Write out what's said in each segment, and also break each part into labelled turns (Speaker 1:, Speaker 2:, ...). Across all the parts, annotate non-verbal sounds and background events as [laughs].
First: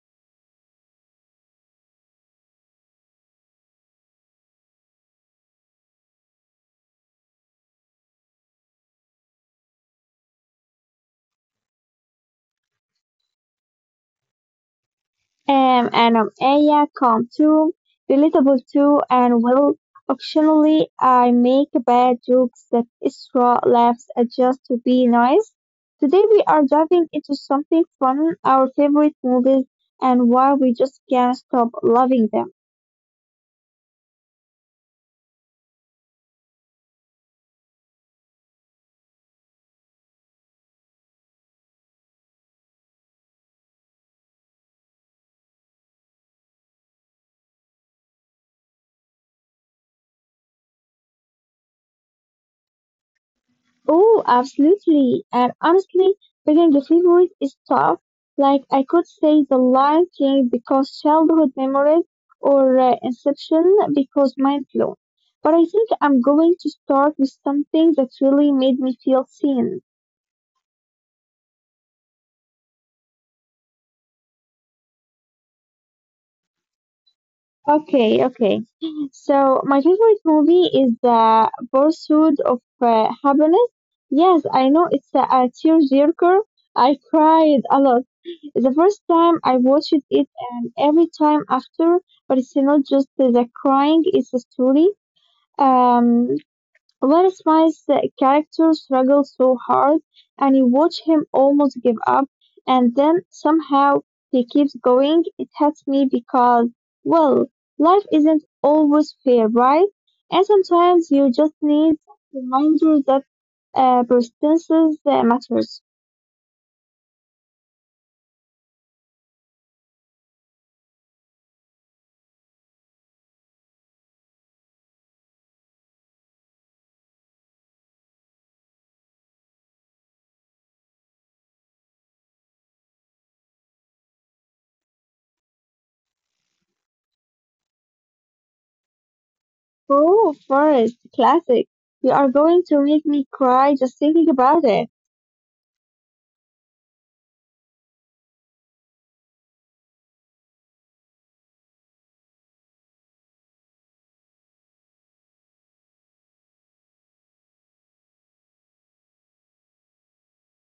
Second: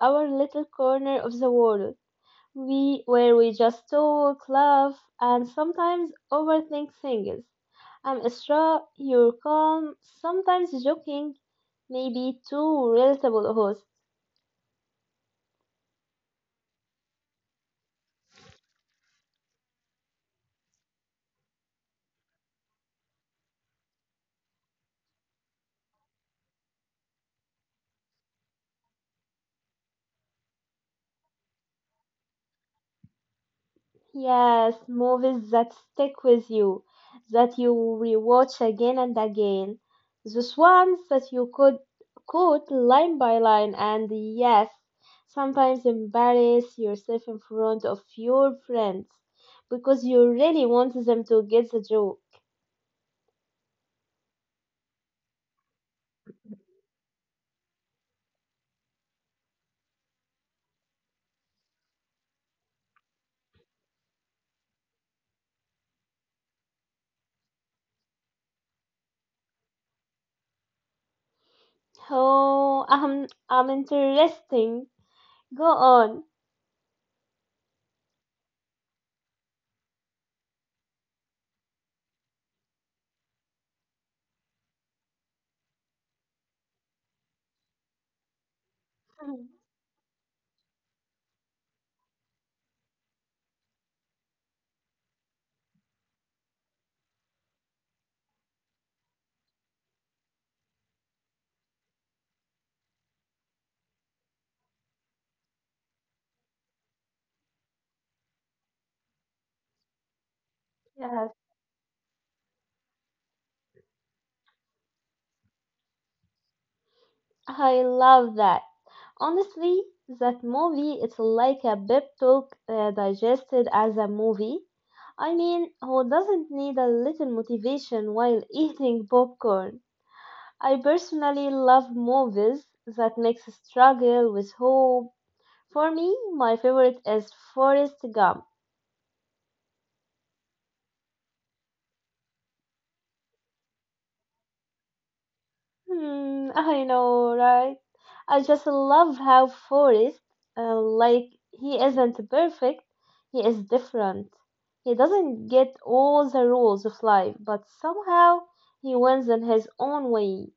Speaker 1: our little corner of the world. We just talk, laugh, and sometimes overthink things. I'm Isra, your calm, sometimes joking, maybe too relatable host.
Speaker 2: And Aya calm too, relatable too, and well, occasionally I make bad jokes that Isra laughs at just to be nice. Today we are diving into something fun, our favorite movies, and why we just can't stop loving them.
Speaker 1: Yes, movies that stick with you, that you rewatch again and again. Those ones that you could quote line by line and yes, sometimes embarrass yourself in front of your friends because you really want them to get the joke.
Speaker 2: Oh, absolutely. And honestly, picking a favorite is tough. Like I could say The Lion King because childhood memories or Inception because mind blown. But I think I'm going to start with something that really made me feel seen.
Speaker 1: Oh, I'm interesting. Go on.
Speaker 2: Okay, okay. So my favorite movie is The Pursuit of Happiness. Yes, I know it's a tearjerker. I cried a lot the first time I
Speaker 1: [laughs]
Speaker 2: watched it and every time after, but it's not just the crying, it's a story. Um, Will Smith's character struggles so hard and you watch him almost give up and then somehow he keeps going. It hurts me because, well, life isn't always fair, right? And sometimes you
Speaker 1: Yes,
Speaker 2: just need a reminder that persistence matters.
Speaker 1: I love that. Honestly, that movie it's like a pep talk digested as a movie. I mean, who doesn't need a little motivation while eating popcorn? I personally love movies that mix struggle with hope. For me, my favorite is Forrest Gump.
Speaker 2: Oh, Forest, classic. You are going to make me cry just thinking about it.
Speaker 1: Hmm, I know, right? I just love how Forrest, like, he isn't perfect, he is different. He doesn't get all the rules of life, but somehow he wins in his own way.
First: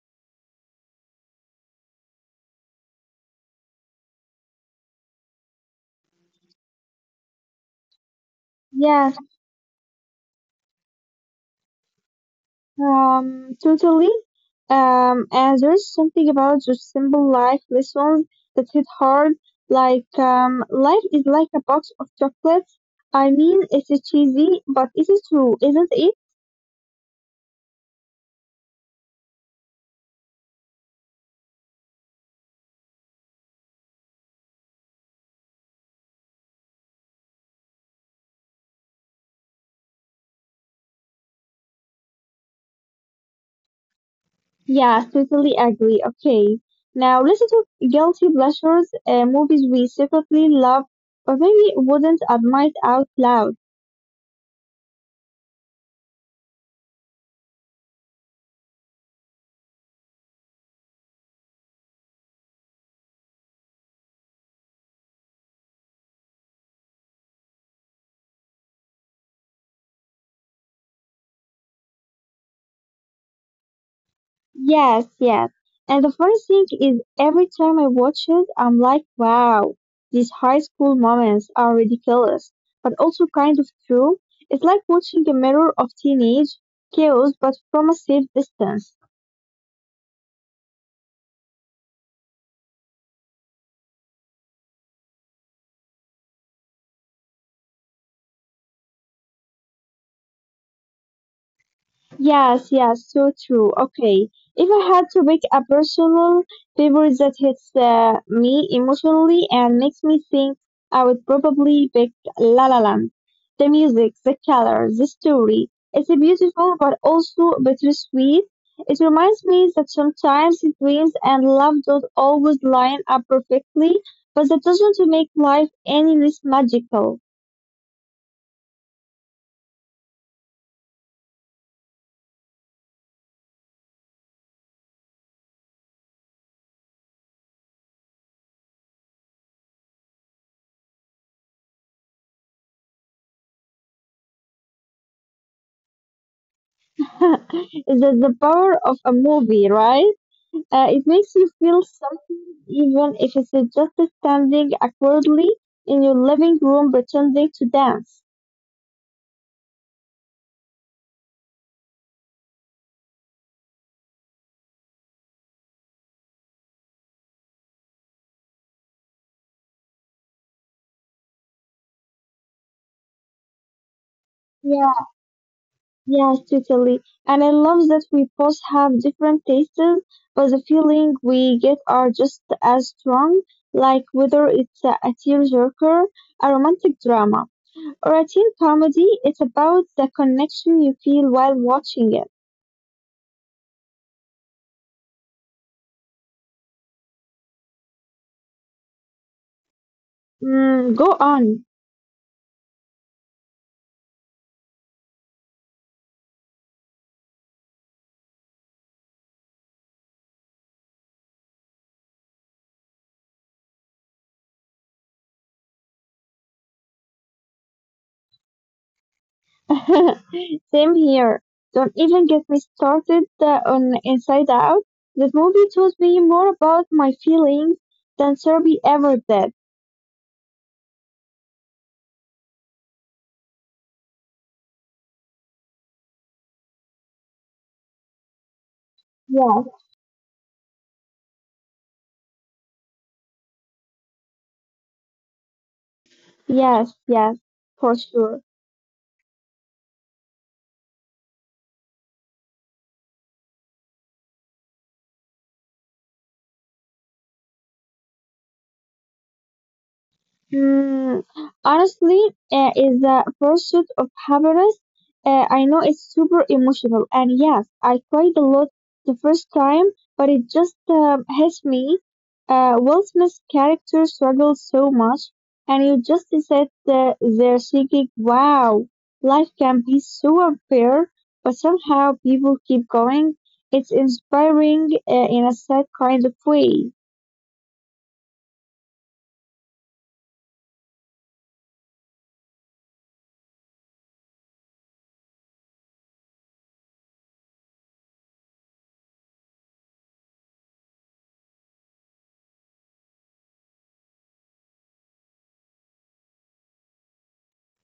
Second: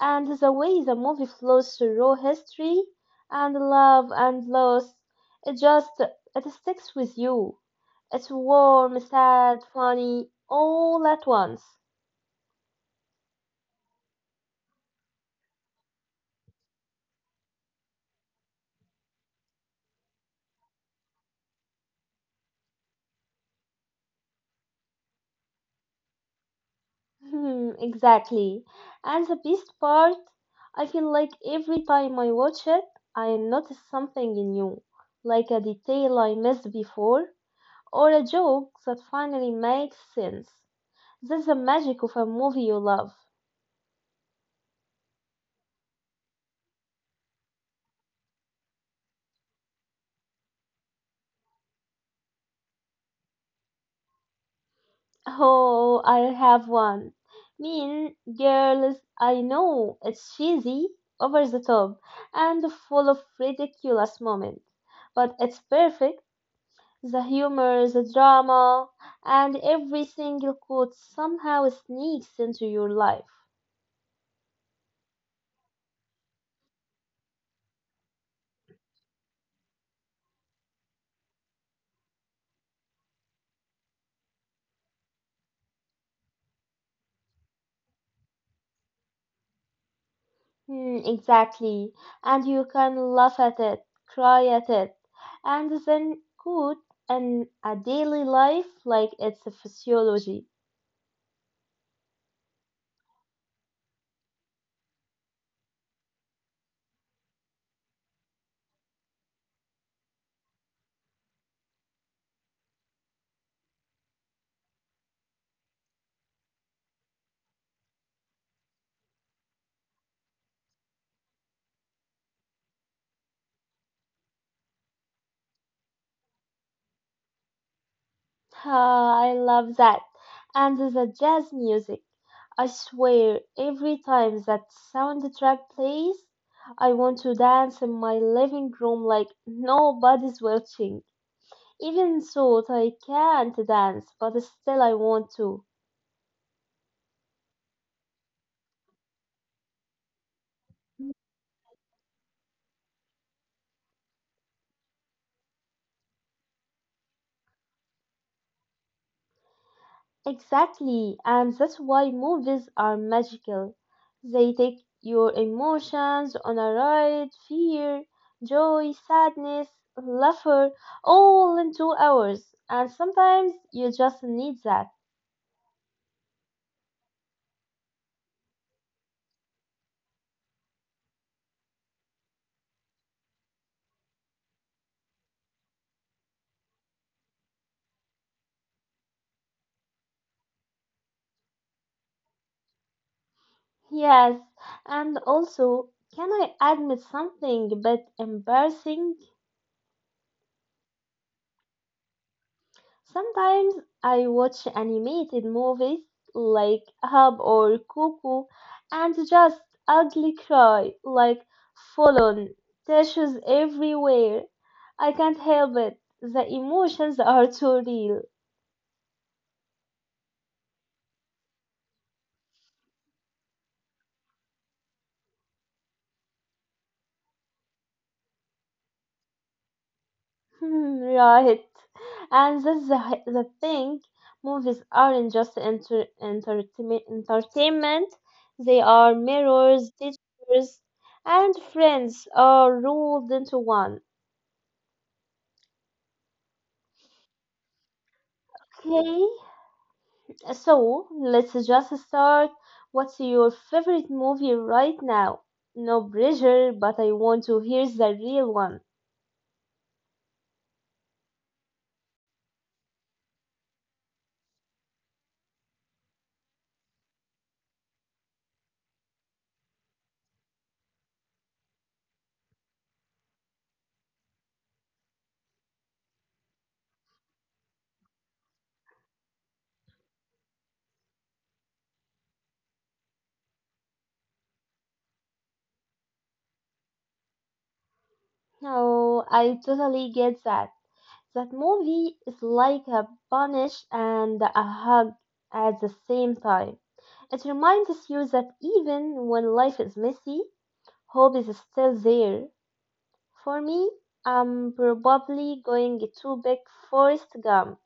Speaker 1: And the way the movie flows through history and love and loss, it just, it sticks with you. It's warm,
Speaker 2: Yes,
Speaker 1: sad, funny, all at once.
Speaker 2: totally. And there's something about just simple life lessons that hit hard. Like, life is like a box of chocolates. I mean, it's cheesy, but it is true, isn't it?
Speaker 1: Hmm, exactly. And the best part, I feel like every time I watch it, I notice something new, like a detail I missed before, or a joke that finally makes sense. That's the magic of a movie you love. [laughs]
Speaker 2: Yeah, totally agree. Okay. Now, listen to guilty pleasures, movies we secretly love, but maybe wouldn't admit out loud.
Speaker 1: Oh, I have one. Mean Girls, I know it's cheesy, over the top, and full of ridiculous moments, but it's perfect. The humor, the drama, and every single quote somehow sneaks into your life.
Speaker 2: Yes, yes. And the funny thing is, every time I watch it, I'm like, wow, these high school moments are ridiculous, but also kind of true. It's like watching a mirror of teenage chaos, but from a safe distance.
Speaker 1: Hmm, exactly. And you can laugh at it, cry at it, and then quote in a daily life like it's a physiology.
Speaker 2: Yes, yes, so true. Okay, if I had to pick a personal favorite that hits me emotionally and makes me think, I would probably pick La La Land. The music, the color, the story. It's a beautiful but also bittersweet. It reminds me that sometimes dreams and love don't always line up perfectly, but that doesn't make life any less magical.
Speaker 1: Ah, I love that. And the jazz music. I swear, every time that soundtrack plays, I want to dance in my living room like nobody's watching. Even so, I can't dance, but still I want to.
Speaker 2: [laughs] That's the power of a movie, right? It makes you feel something, even if it's just standing awkwardly in your living room pretending to dance.
Speaker 1: Exactly, and that's why movies are magical. They take your emotions on a ride, fear, joy, sadness, laughter, all in 2 hours. And sometimes you just need that.
Speaker 2: Yeah, yeah, totally. And I love that we both have different tastes, but the feeling we get are just as strong, like whether it's a tearjerker, a romantic drama, or a teen comedy, it's about the connection you feel while watching it.
Speaker 1: Yes, and also, can I admit something a bit embarrassing?
Speaker 2: Mm, go on.
Speaker 1: Sometimes I watch animated movies like Hub or Cuckoo and just ugly cry like fallen tissues everywhere. I can't help it. The emotions are too real.
Speaker 2: [laughs] Same here. Don't even get me started on Inside Out. That movie taught me more about my feelings than therapy ever did.
Speaker 1: [laughs] Right. And that's the thing. Movies aren't just entertainment. They are
Speaker 2: Yes,
Speaker 1: mirrors, teachers, and friends are rolled into one.
Speaker 2: yes, yes, for sure.
Speaker 1: Okay? So let's just start. What's your favorite movie right now? No pressure, but I want to hear the real one.
Speaker 2: Mm, honestly, is the pursuit of happiness. I know it's super emotional, and yes, I cried a lot the first time, but it just hits me. Will Smith's character struggles so much, and you just sit there thinking, "Wow, life can be so unfair," but somehow people keep going. It's inspiring in a sad kind of way.
Speaker 1: Oh, I totally get that. That movie is like a punish and a hug at the same time. It reminds you that even when life is messy, hope is still there. For me, I'm probably going to pick Forrest Gump.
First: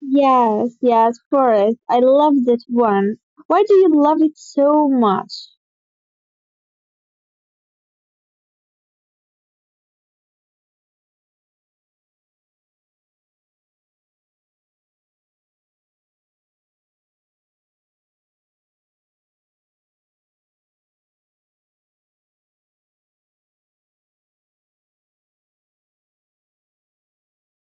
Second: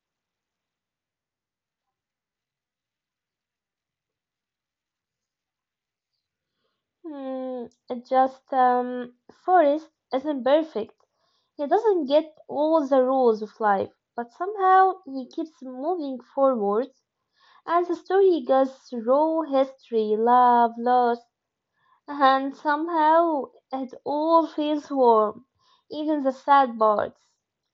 Speaker 2: Yes, yes, Forest. I love that one. Why do you love it so much?
Speaker 1: Hmm. It just Forrest isn't perfect. He doesn't get all the rules of life, but somehow he keeps moving forward. As the story goes through history, love, loss, and somehow it all feels warm, even the sad parts.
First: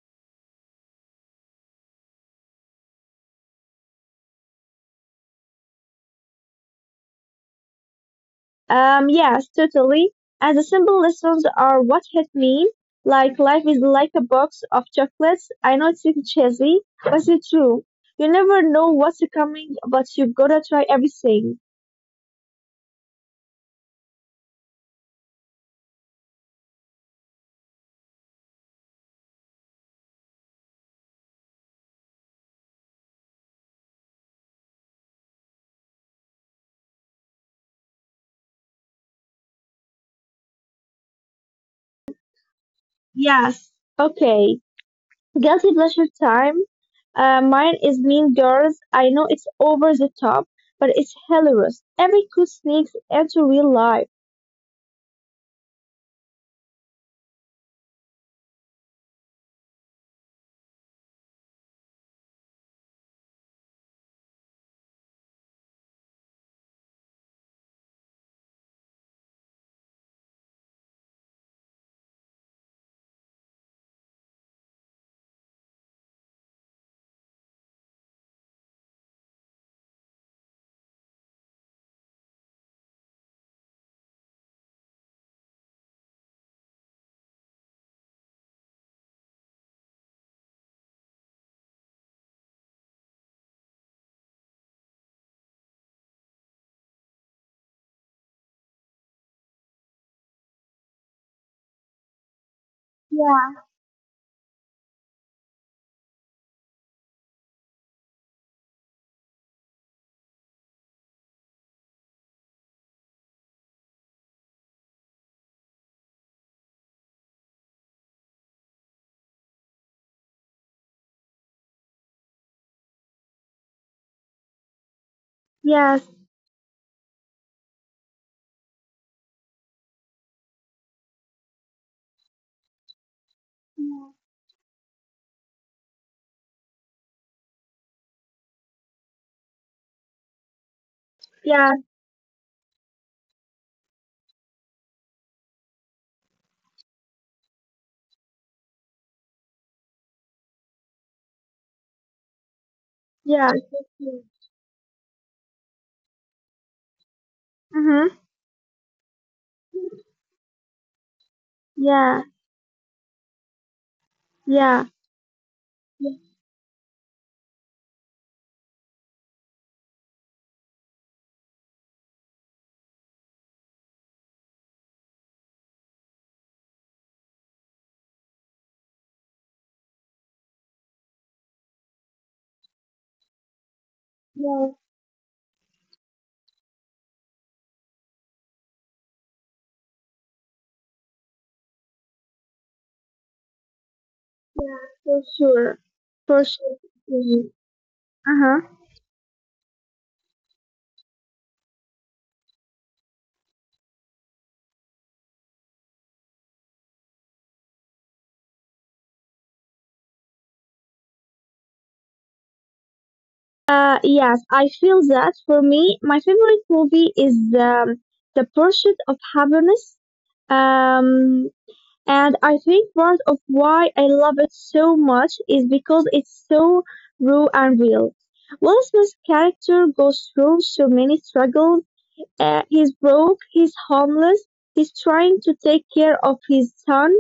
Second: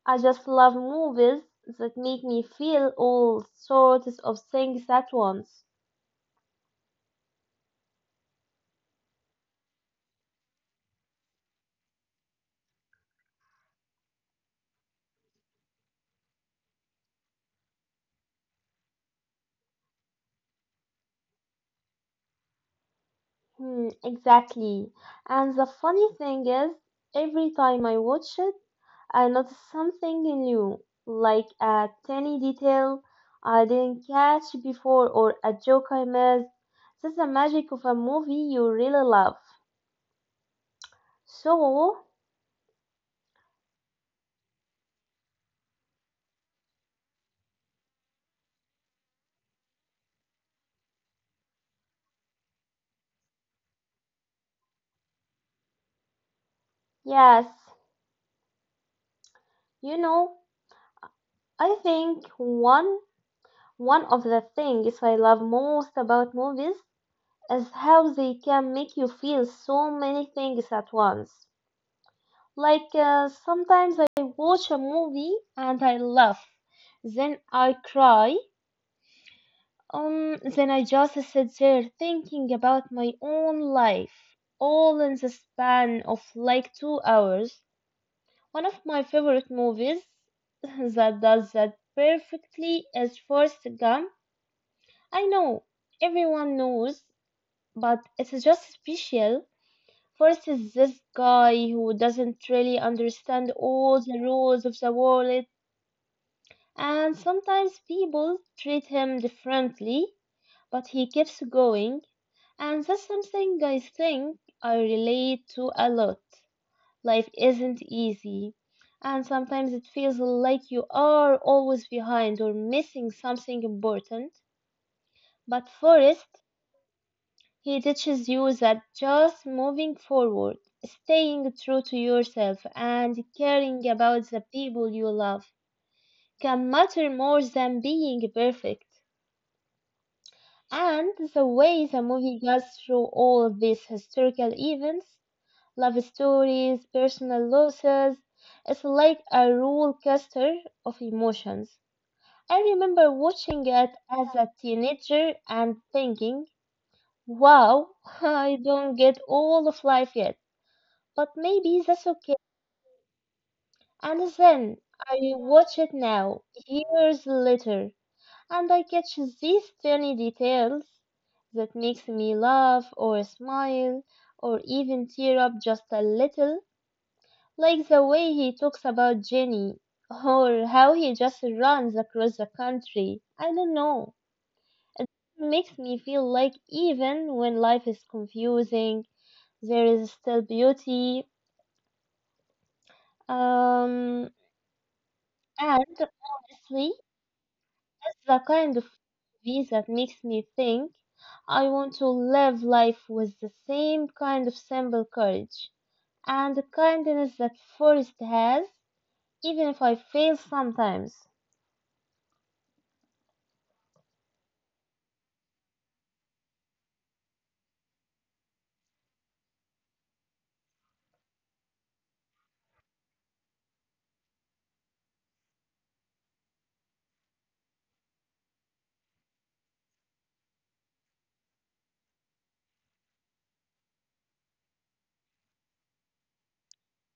Speaker 1: I just love movies that make me feel all sorts of things at once.
Speaker 2: Yes, totally. And the simple lessons are what hit me. Like life is like a box of chocolates. I know it's cheesy, but it's true. You never know what's coming, but you gotta try everything.
Speaker 1: Hmm, exactly. And the funny thing is, every time I watch it, I notice something new, like a tiny detail I didn't catch before or a joke I missed. That's the magic of a movie you really love. So,
Speaker 2: Yes. Okay. Guilty pleasure time. Mine is Mean Girls. I know it's over the top, but it's hilarious. Every good sneaks into real life.
Speaker 1: yes, you know, I think one of the things I love most about movies is how they can make you feel so many things at once. Like sometimes I watch a movie and I laugh, then I cry, then I just sit there thinking about my own life, all in the span of like 2 hours. One of my favorite movies [laughs] that does that perfectly is Forrest Gump. I know everyone knows, but it's just special. Forrest is this guy who doesn't really understand all the rules of the world, and sometimes people treat him differently, but he keeps going. And that's something I think I relate to a lot. Life isn't easy. And sometimes it feels like you are always behind or missing something important. But
Speaker 2: Yes.
Speaker 1: Forrest, he teaches you that just moving forward, staying true to yourself, and caring about the people you love can matter more than being perfect. And the
Speaker 2: Yeah.
Speaker 1: way the movie goes through all these historical events, love stories, personal losses, it's like a roller coaster of emotions. I remember
Speaker 2: Yeah.
Speaker 1: watching it as a teenager and thinking, wow,
Speaker 2: Mm-hmm.
Speaker 1: [laughs] I don't get all of life yet, but maybe that's
Speaker 2: Yeah.
Speaker 1: okay. And then
Speaker 2: Yeah.
Speaker 1: I watch it now, years later, and I catch these tiny details that makes me laugh or smile or even tear up just a little, like the way he talks about Jenny or how he just runs across the country. I don't know.
Speaker 2: Yeah.
Speaker 1: It makes me feel like even when life is confusing, there is still beauty. Um,
Speaker 2: Yeah. For sure.
Speaker 1: and
Speaker 2: For sure.
Speaker 1: honestly, it's the
Speaker 2: Uh-huh.
Speaker 1: kind of movie that makes me think I want to live life with the same kind of simple courage and the kindness that Forrest has, even if I fail sometimes.
Speaker 2: Yes, I feel that for me, my favorite movie is The Pursuit of Happiness. Um, and I think part of why I love it so much is because it's so raw and real. Will Smith's character goes through so many struggles. He's broke, he's homeless, he's trying to take care of his son,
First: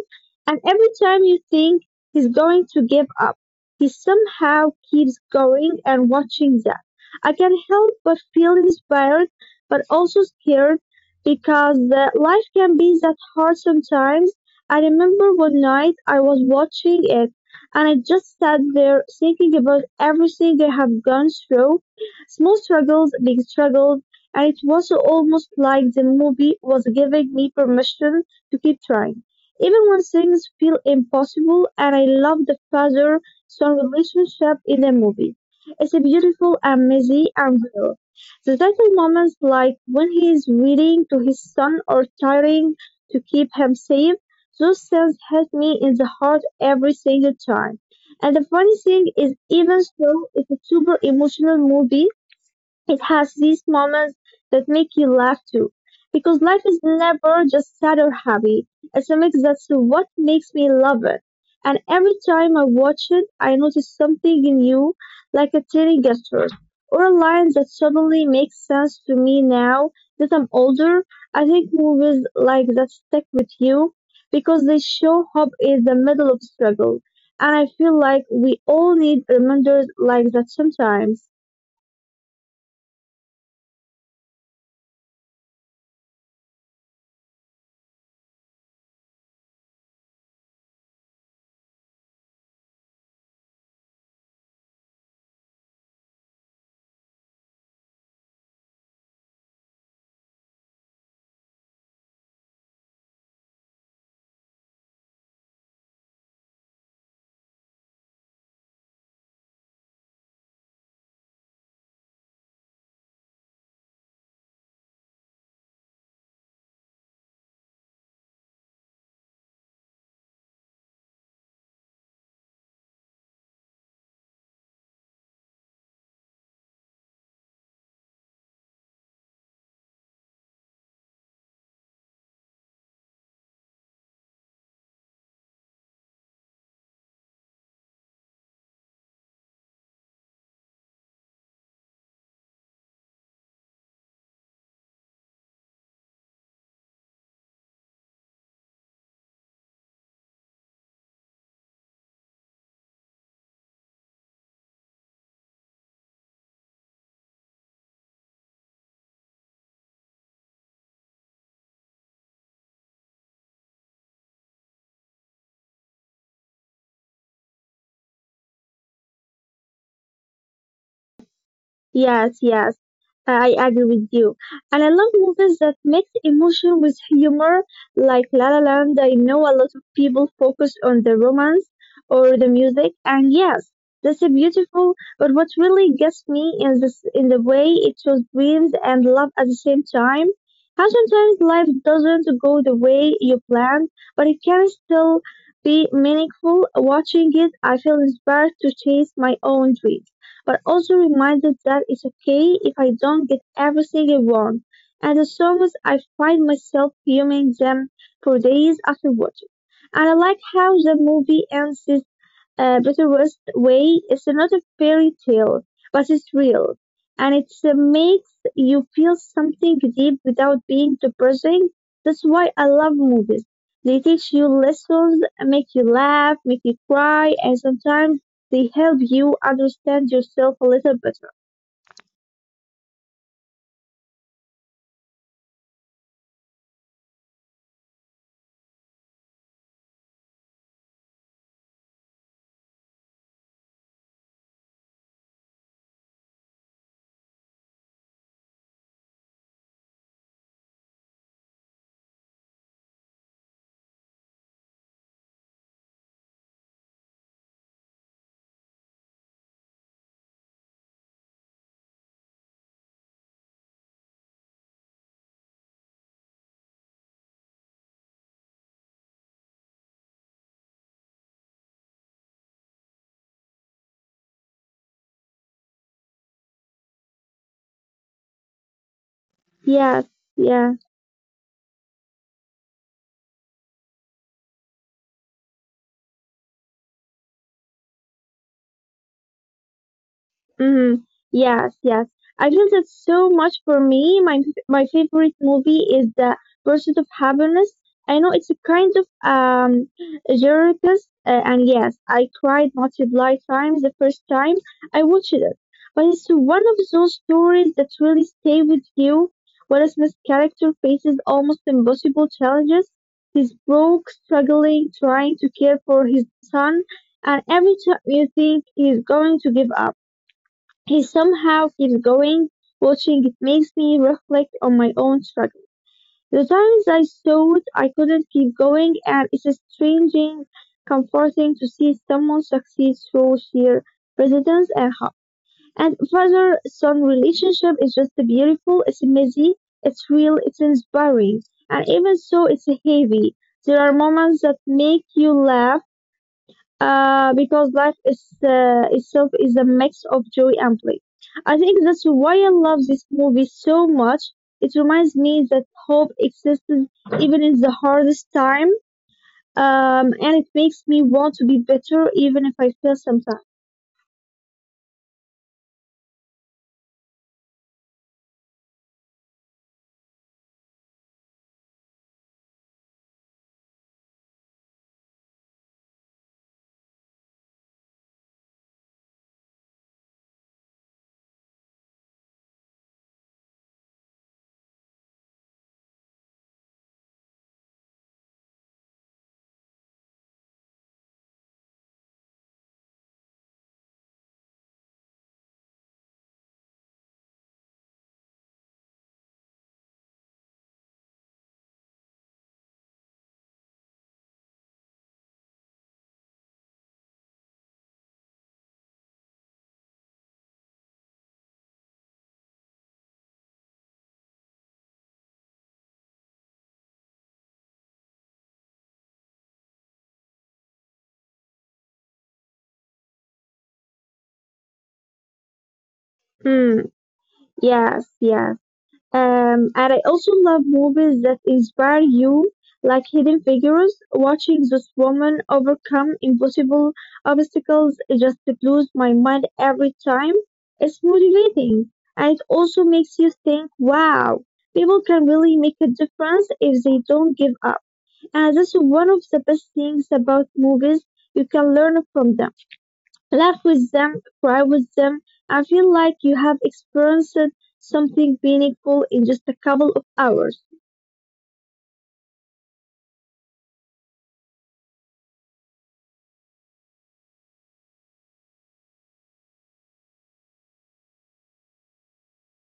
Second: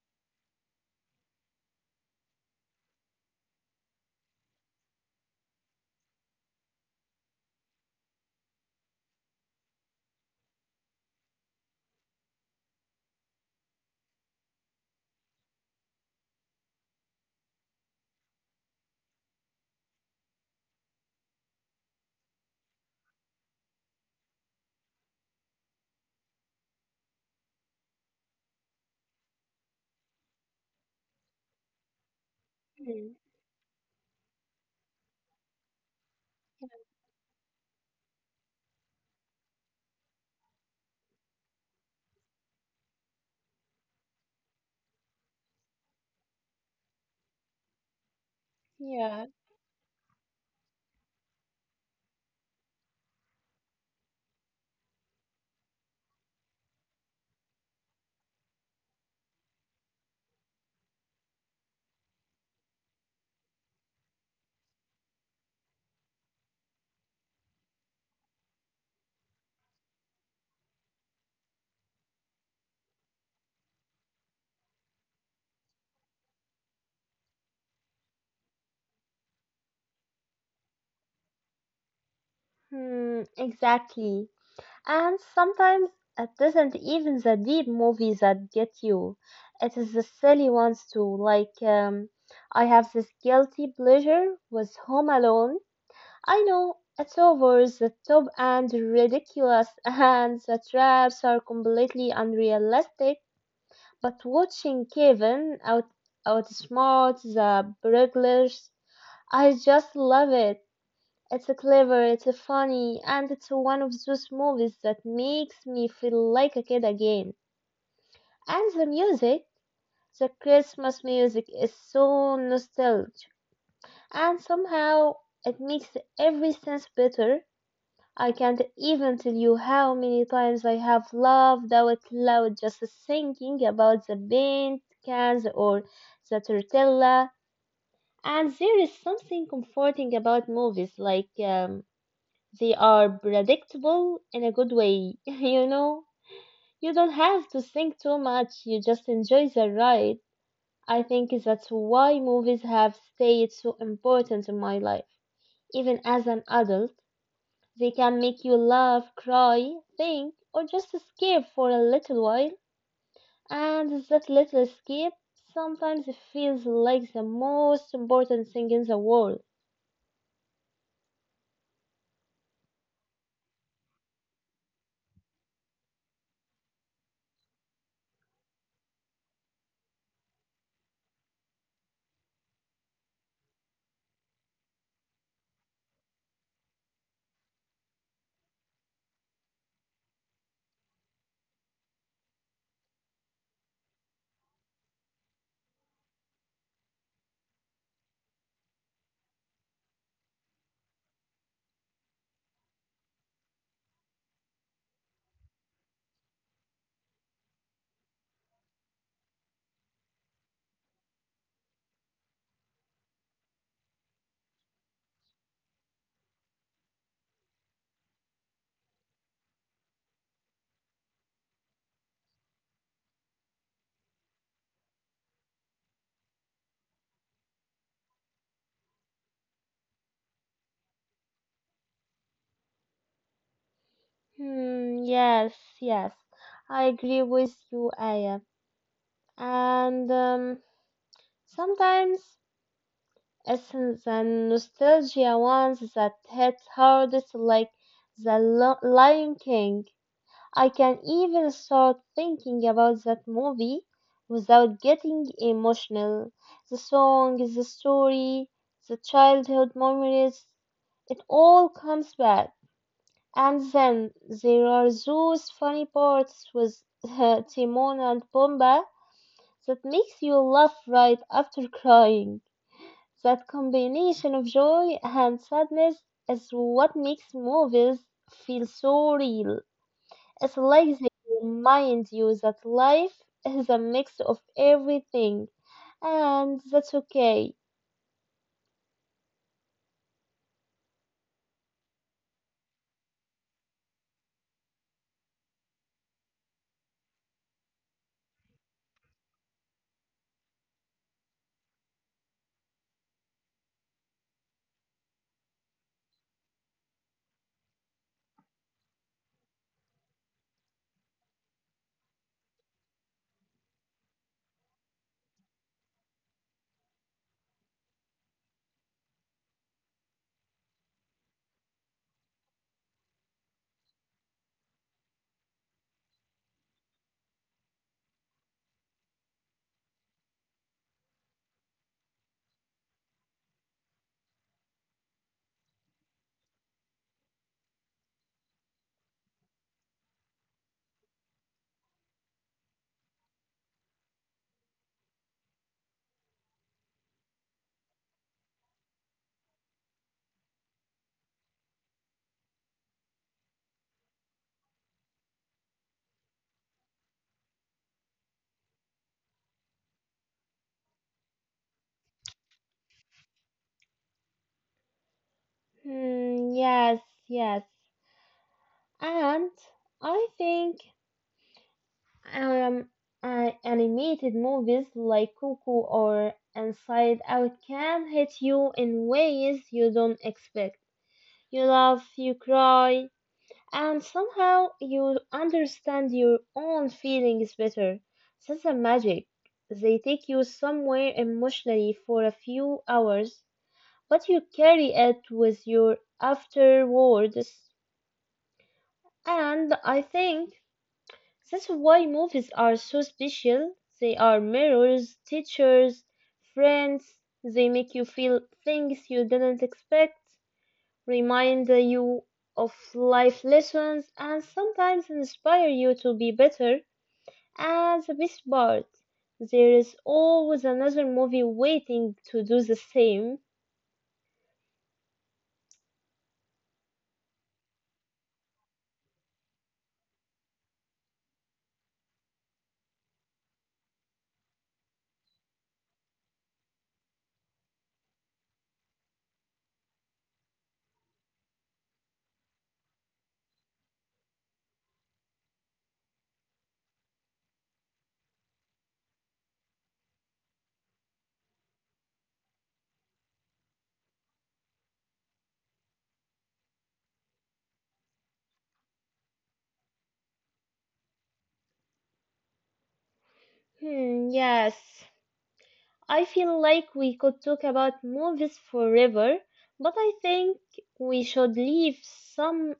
Speaker 2: and every time you think he's going to give up, he somehow keeps going and watching that. I can't help but feel inspired, but also scared because life can be that hard sometimes. I remember one night I was watching it and I just sat there thinking about everything I have gone through, small struggles, big struggles, and it was almost like the movie was giving me permission to keep trying. Even when things feel impossible, and I love the
Speaker 1: Mm,
Speaker 2: father son relationship in the movie. It's a beautiful and messy and real. The title moments, like when he is reading to his son or trying to keep him safe, those scenes hit me in the heart every single time. And the funny thing
Speaker 1: yeah.
Speaker 2: is, even so, it's a super emotional movie. It has these moments that make you laugh too. Because life is never just sad or happy. It's a mix, that's what makes me love it. And every time I watch it, I notice something in you, like a tiny gesture or a line that suddenly makes sense to me now that I'm older. I think movies like that stick with you because they show hope in the middle of struggle. And I feel like we all need reminders like that sometimes.
Speaker 1: Hmm, exactly. And sometimes it isn't even the deep movies that get you. It is the silly ones too. Like I have this guilty pleasure with Home Alone. I know it's over the top and ridiculous, [laughs] and the traps are completely unrealistic. But watching Kevin outsmart the burglars, I just love it. It's clever, it's funny, and it's one of those movies that makes me feel like a kid again. And the music, the Christmas music, is so nostalgic, and somehow it makes every sense better. I can't even tell you how many times I have laughed out loud just thinking about the paint cans or the tortilla. And there is something comforting about movies, like they are predictable in a good way, [laughs] you know? You don't have to think too much, you just enjoy the ride. I think that's why movies have stayed so important in my life, even as an adult. They can make you laugh, cry, think, or just escape for a little while. And that little escape sometimes feels like the most important thing in the world.
Speaker 2: Yes, yes, I agree with you. And I love movies that mix emotion with humor, like La La Land. I know a lot of people focus on the romance or the music, and yes, that's a beautiful. But what really gets me is this in the way it shows dreams and love at the same time. How sometimes life doesn't go the way you planned, but it can still be meaningful. Watching it, I feel inspired to chase my own dreams but also reminded that it's okay if I don't get everything I want. And the songs I find myself fuming them for days after watching. And I like how the movie ends. Butterworth's Way is not a fairy tale, but it's real, and it makes you feel something deep without being depressing. That's why I love movies. They teach you lessons, make you laugh, make you cry, and sometimes they help you understand yourself a little better.
Speaker 1: Hmm, yes, yes. I agree with you, Aya. And sometimes it's the nostalgia ones that hit hardest, like the Lion King. I can even start thinking about that movie without getting emotional. The song, the story, the childhood memories, it all comes back. And then there are those funny parts with [laughs] Timon and Pumbaa that makes you laugh right after [laughs] crying. That combination of joy and sadness is what makes movies feel so real.
Speaker 2: Yes,
Speaker 1: It's
Speaker 2: yeah.
Speaker 1: like they remind you that life is a mix of everything, and that's okay.
Speaker 2: Hmm. Yes, yes. I feel that so much for me. My favorite movie is The Pursuit of Happiness. I know it's a kind of circus, and yes, I cried multiple times the first time I watched it. But it's one of those stories that really stay with you. Will Smith's character faces almost impossible challenges. He's broke, struggling, trying to care for his son, and every time you think he's going to give up, he somehow keeps going. Watching it makes me reflect on my own struggle. The times I thought I couldn't keep going, and it's a strangely comforting to see someone succeed through sheer resilience and hope. And father son relationship is just beautiful, it's messy, it's real, it's inspiring, and even so, it's heavy. There are moments that make you laugh because life is, itself is a mix of joy and play. I think that's why I love this movie so much. It reminds me that hope exists even in the hardest time, and it makes me want to be better even if I fail sometimes.
Speaker 1: Hmm, yes, yes. And I think um, animated movies like Cuckoo or Inside Out can hit you in ways you don't expect. You laugh, you cry, and somehow you understand your own feelings better. That's the magic. They take you somewhere emotionally for a few hours, but you carry it with you afterwards. And I think that's why movies are so special. They are mirrors, teachers, friends. They make you feel things you didn't expect, remind you of life lessons, and sometimes inspire you to be better. And the best part, there is always another movie waiting to do the same.
Speaker 2: Hmm. Yes. Yes. And I also love movies that inspire you, like Hidden Figures. Watching this woman overcome impossible obstacles just blows my mind every time. It's motivating, and it also makes you think, wow, people can really make a difference if they don't give up. And that's one of the best things about movies. You can learn from them. Laugh with them, cry with them. I feel like you have experienced something meaningful in just a couple of hours.
Speaker 1: Hmm, yes. I feel like we could talk about movies forever, but I think we should leave some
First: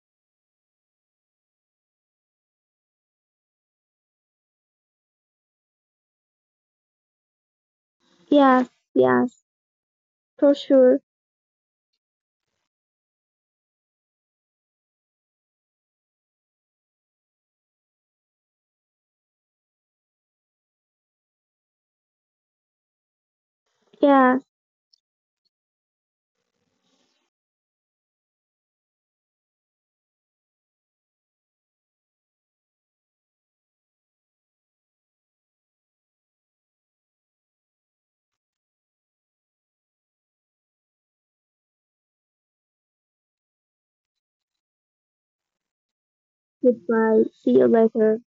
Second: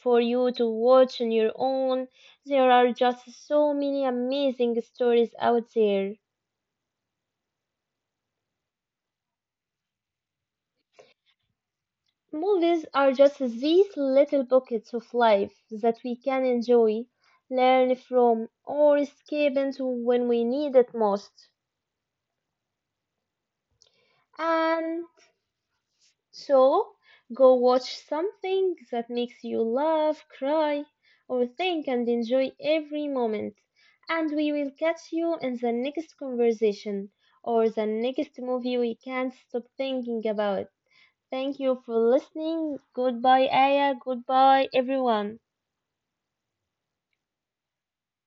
Speaker 1: for you to watch on your own. There are just so many amazing stories out there.
Speaker 2: Yes, yes, for sure.
Speaker 1: Movies are just these little pockets of life that we can enjoy, learn from, or escape into when we need it most.
Speaker 2: Yes,
Speaker 1: And so, go watch something that makes you laugh, cry, or think and enjoy every moment. And we will catch you in the next conversation or the next movie we can't stop thinking about. Thank you for listening. Goodbye, Aya. Goodbye, everyone.
Speaker 2: goodbye. See you later.